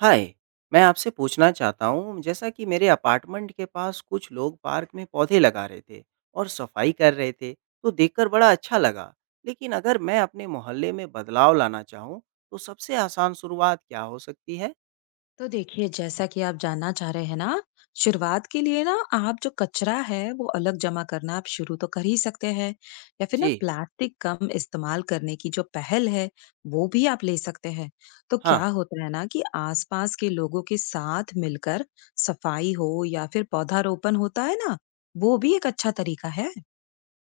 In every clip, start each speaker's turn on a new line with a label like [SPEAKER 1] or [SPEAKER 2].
[SPEAKER 1] हाय। मैं आपसे पूछना चाहता हूँ जैसा कि मेरे अपार्टमेंट के पास कुछ लोग पार्क में पौधे लगा रहे थे और सफाई कर रहे थे। तो देखकर बड़ा अच्छा लगा। लेकिन अगर मैं अपने मोहल्ले में बदलाव लाना चाहूँ तो सबसे आसान शुरुआत क्या हो सकती है?
[SPEAKER 2] तो देखिए, जैसा कि आप जानना चाह रहे हैं ना, शुरुआत के लिए ना आप जो कचरा है वो अलग जमा करना आप शुरू तो कर ही सकते हैं। या फिर ना
[SPEAKER 1] जी।
[SPEAKER 2] प्लास्टिक कम इस्तेमाल करने की जो पहल है वो भी आप ले सकते हैं। तो क्या
[SPEAKER 1] हाँ।
[SPEAKER 2] होता है ना कि आसपास के लोगों के साथ मिलकर सफाई हो या फिर पौधारोपण होता है ना, वो भी एक अच्छा तरीका है।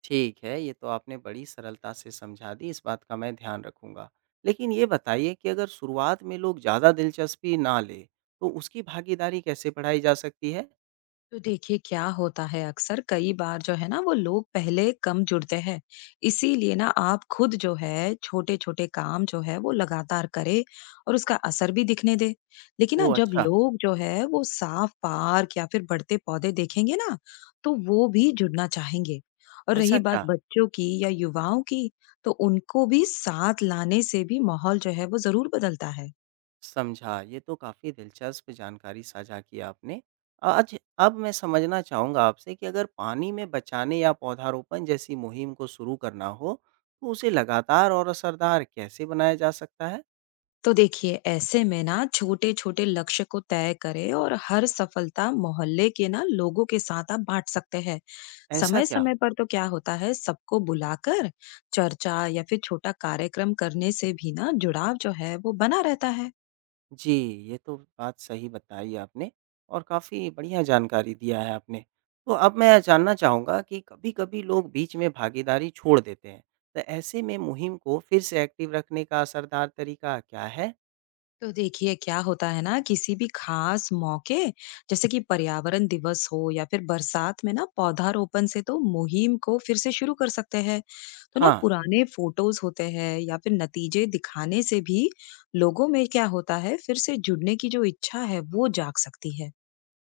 [SPEAKER 1] ठीक है, ये तो आपने बड़ी सरलता से समझा दी, इस बात का मैं ध्यान रखूंगा। लेकिन ये बताइए कि अगर शुरुआत में लोग ज़्यादा दिलचस्पी ना ले तो उसकी भागीदारी कैसे बढ़ाई जा सकती है?
[SPEAKER 2] तो देखिए, क्या होता है अक्सर कई बार जो है ना वो लोग पहले कम जुड़ते हैं। इसीलिए ना आप खुद जो है छोटे छोटे काम जो है वो लगातार करे और उसका असर भी दिखने दे। लेकिन ना
[SPEAKER 1] ओह
[SPEAKER 2] जब
[SPEAKER 1] अच्छा।
[SPEAKER 2] लोग जो है वो साफ पार्क या फिर बढ़ते पौधे देखेंगे ना, तो वो भी जुड़ना चाहेंगे। और
[SPEAKER 1] ऐसा
[SPEAKER 2] रही बात
[SPEAKER 1] क्या?
[SPEAKER 2] बच्चों की या युवाओं की, तो उनको भी साथ लाने से भी माहौल जो है वो जरूर बदलता है।
[SPEAKER 1] समझा, ये तो काफ़ी दिलचस्प जानकारी साझा की आपने। आज अब मैं समझना चाहूँगा आपसे कि अगर पानी में बचाने या पौधारोपण जैसी मुहिम को शुरू करना हो, तो उसे लगातार और असरदार कैसे बनाया जा सकता है?
[SPEAKER 2] तो देखिए, ऐसे में ना छोटे-छोटे लक्ष्य को तय करें और हर सफलता मोहल्ले के ना लोगों के साथ आप बांट सकते हैं।
[SPEAKER 1] ऐसा क्या?
[SPEAKER 2] समय-समय पर तो क्या होता है सबको बुलाकर चर्चा या फिर छोटा कार्यक्रम करने से भी ना जुड़ाव जो है वो बना रहता है।
[SPEAKER 1] जी, ये तो बात सही बताई आपने और काफ़ी बढ़िया जानकारी दिया है आपने। तो अब मैं जानना चाहूँगा कि कभी-कभी लोग बीच में भागीदारी छोड़ देते हैं, तो ऐसे में मुहिम को फिर से एक्टिव रखने का असरदार तरीका क्या है?
[SPEAKER 2] तो देखिए, क्या होता है ना किसी भी खास मौके, जैसे कि पर्यावरण दिवस हो या फिर बरसात में ना पौधारोपण से तो मुहिम को फिर से शुरू कर सकते हैं। तो ना
[SPEAKER 1] हाँ।
[SPEAKER 2] पुराने फोटोज होते हैं या फिर नतीजे दिखाने से भी लोगों में क्या होता है फिर से जुड़ने की जो इच्छा है वो जाग सकती है।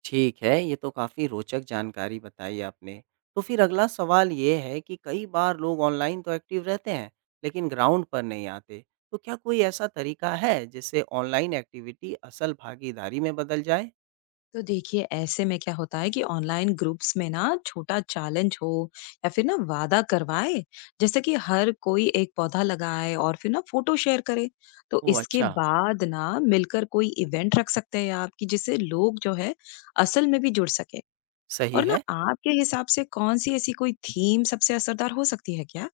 [SPEAKER 1] ठीक है, ये तो काफ़ी रोचक जानकारी बताई आपने। तो फिर अगला सवाल ये है कि कई बार लोग ऑनलाइन तो एक्टिव रहते हैं, लेकिन ग्राउंड पर नहीं आते। तो क्या कोई ऐसा तरीका है, जिससे ऑनलाइन एक्टिविटी असल भागीदारी में बदल जाए?
[SPEAKER 2] तो देखिए, ऐसे में क्या होता है कि ऑनलाइन ग्रुप्स में ना छोटा चैलेंज हो या फिर ना वादा करवाए, जैसे कि हर कोई एक पौधा लगाए और फिर ना फोटो शेयर करे। तो
[SPEAKER 1] ओह
[SPEAKER 2] इसके
[SPEAKER 1] अच्छा।
[SPEAKER 2] बाद ना मिलकर कोई इवेंट रख सकते हैं आप, कि जिससे लोग जो है असल में भी जुड़ सके।
[SPEAKER 1] सही
[SPEAKER 2] और ना
[SPEAKER 1] है।
[SPEAKER 2] आपके हिसाब से कौन सी ऐसी कोई थीम सबसे असरदार हो सकती है क्या?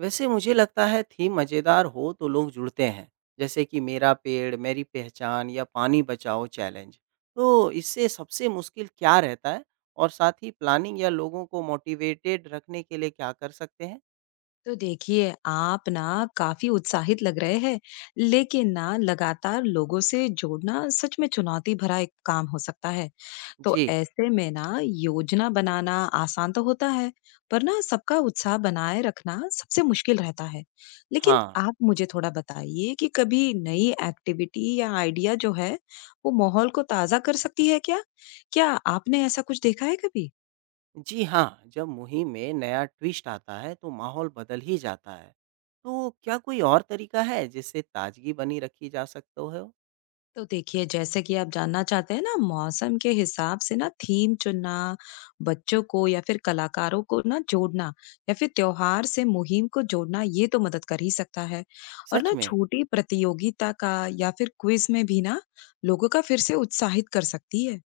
[SPEAKER 1] वैसे मुझे लगता है थीम मज़ेदार हो तो लोग जुड़ते हैं, जैसे कि मेरा पेड़ मेरी पहचान या पानी बचाओ चैलेंज। तो इससे सबसे मुश्किल क्या रहता है? और साथ ही प्लानिंग या लोगों को मोटिवेटेड रखने के लिए क्या कर सकते हैं?
[SPEAKER 2] तो देखिए, आप ना काफी उत्साहित लग रहे हैं, लेकिन ना लगातार लोगों से जोड़ना सच में चुनौती भरा एक काम हो सकता है। तो
[SPEAKER 1] जी।
[SPEAKER 2] ऐसे में ना योजना बनाना आसान तो होता है, पर ना सबका उत्साह बनाए रखना सबसे मुश्किल रहता है। लेकिन
[SPEAKER 1] हाँ।
[SPEAKER 2] आप मुझे थोड़ा बताइए कि कभी नई एक्टिविटी या आइडिया जो है वो माहौल को ताजा कर सकती है क्या? क्या आपने ऐसा कुछ देखा है कभी?
[SPEAKER 1] जी हाँ, जब मुहिम में नया ट्विस्ट आता है तो माहौल बदल ही जाता है। तो क्या कोई और तरीका है जिससे ताज़गी बनी रखी जा सकते हो?
[SPEAKER 2] तो देखिए, जैसे कि आप जानना चाहते हैं ना, मौसम के हिसाब से ना थीम चुनना, बच्चों को या फिर कलाकारों को ना जोड़ना, या फिर त्योहार से मुहिम को जोड़ना, ये तो मदद कर ही सकता है। और
[SPEAKER 1] सच
[SPEAKER 2] ना
[SPEAKER 1] में?
[SPEAKER 2] छोटी प्रतियोगिता का या फिर क्विज में भी ना लोगों का फिर से उत्साहित कर सकती है।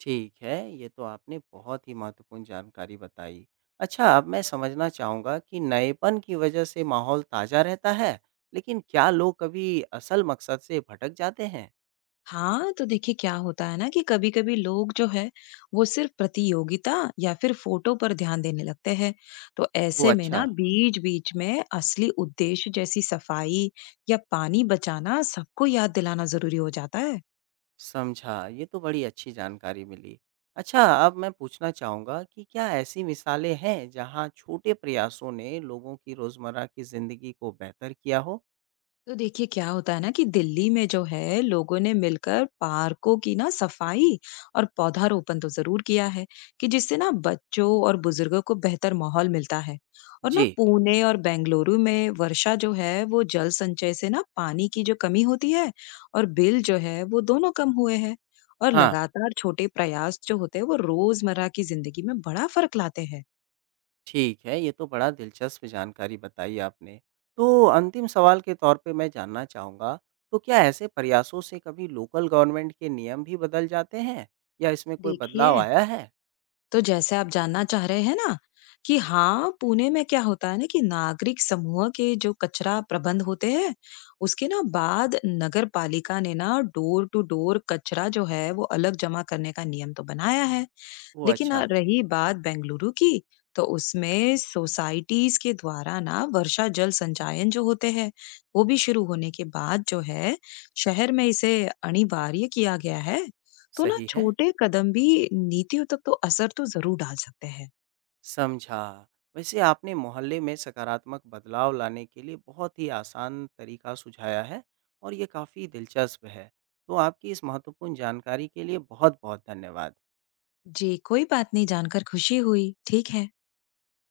[SPEAKER 1] ठीक है, ये तो आपने बहुत ही महत्वपूर्ण जानकारी बताई। अच्छा, अब मैं समझना चाहूँगा कि नएपन की वजह से माहौल ताज़ा रहता है, लेकिन क्या लोग कभी असल मकसद से भटक जाते हैं?
[SPEAKER 2] हाँ, तो देखिए, क्या होता है ना कि कभी-कभी लोग जो है वो सिर्फ प्रतियोगिता या फिर फोटो पर ध्यान देने लगते हैं। तो
[SPEAKER 1] ओह!
[SPEAKER 2] ऐसे में ना
[SPEAKER 1] अच्छा।
[SPEAKER 2] बीच-बीच में असली उद्देश्य जैसी सफाई या पानी बचाना सबको याद दिलाना ज़रूरी हो जाता है।
[SPEAKER 1] समझा, ये तो बड़ी अच्छी जानकारी मिली। अच्छा, अब मैं पूछना चाहूँगा कि क्या ऐसी मिसालें हैं जहाँ छोटे प्रयासों ने लोगों की रोज़मर्रा की ज़िंदगी को बेहतर किया हो?
[SPEAKER 2] तो देखिए, क्या होता है ना कि दिल्ली में जो है लोगों ने मिलकर पार्कों की ना सफाई और पौधारोपण तो जरूर किया है, कि जिससे ना बच्चों और बुजुर्गों को बेहतर माहौल मिलता है। और ना
[SPEAKER 1] जी।
[SPEAKER 2] पुणे और बेंगलुरु में वर्षा जो है वो जल संचय से ना पानी की जो कमी होती है और बिल जो है वो दोनों कम हुए हैं। और
[SPEAKER 1] हाँ।
[SPEAKER 2] लगातार छोटे प्रयास जो होते हैं वो रोजमर्रा की जिंदगी में बड़ा फर्क लाते हैं।
[SPEAKER 1] ठीक है, ये तो बड़ा दिलचस्प जानकारी बताई आपने। तो अंतिम सवाल के तौर पे मैं जानना चाहूँगा, तो क्या ऐसे प्रयासों से कभी लोकल गवर्नमेंट के नियम भी बदल जाते हैं या इसमें कोई बदलाव
[SPEAKER 2] देखिए,
[SPEAKER 1] आया है?
[SPEAKER 2] तो जैसे आप जानना चाह रहे हैं ना कि हाँ, पुणे में क्या होता है ना कि नागरिक समूह के जो कचरा प्रबंध होते हैं, उसके ना बाद नगर पालिका ने ना डोर टू डोर कचरा जो है वो अलग जमा करने का नियम तो बनाया है।
[SPEAKER 1] ओह
[SPEAKER 2] लेकिन
[SPEAKER 1] अच्छा।
[SPEAKER 2] हाँ, रही बात बेंगलुरु की, तो उसमें सोसाइटीज़ के द्वारा ना वर्षा जल संचयन जो होते हैं, वो भी शुरू होने के बाद जो है, शहर में इसे अनिवार्य किया गया है। तो ना
[SPEAKER 1] सही है।
[SPEAKER 2] छोटे कदम भी नीतियों तक तो असर तो ज़रूर डाल सकते हैं।
[SPEAKER 1] समझा। वैसे आपने मोहल्ले में सकारात्मक बदलाव लाने के लिए बहुत ही आसान तरीका सुझाया है और ये काफ़ी दिलचस्प है। तो आपकी इस महत्वपूर्ण जानकारी के लिए बहुत-बहुत धन्यवाद।
[SPEAKER 2] जी, कोई बात नहीं, जानकर खुशी हुई। ठीक है।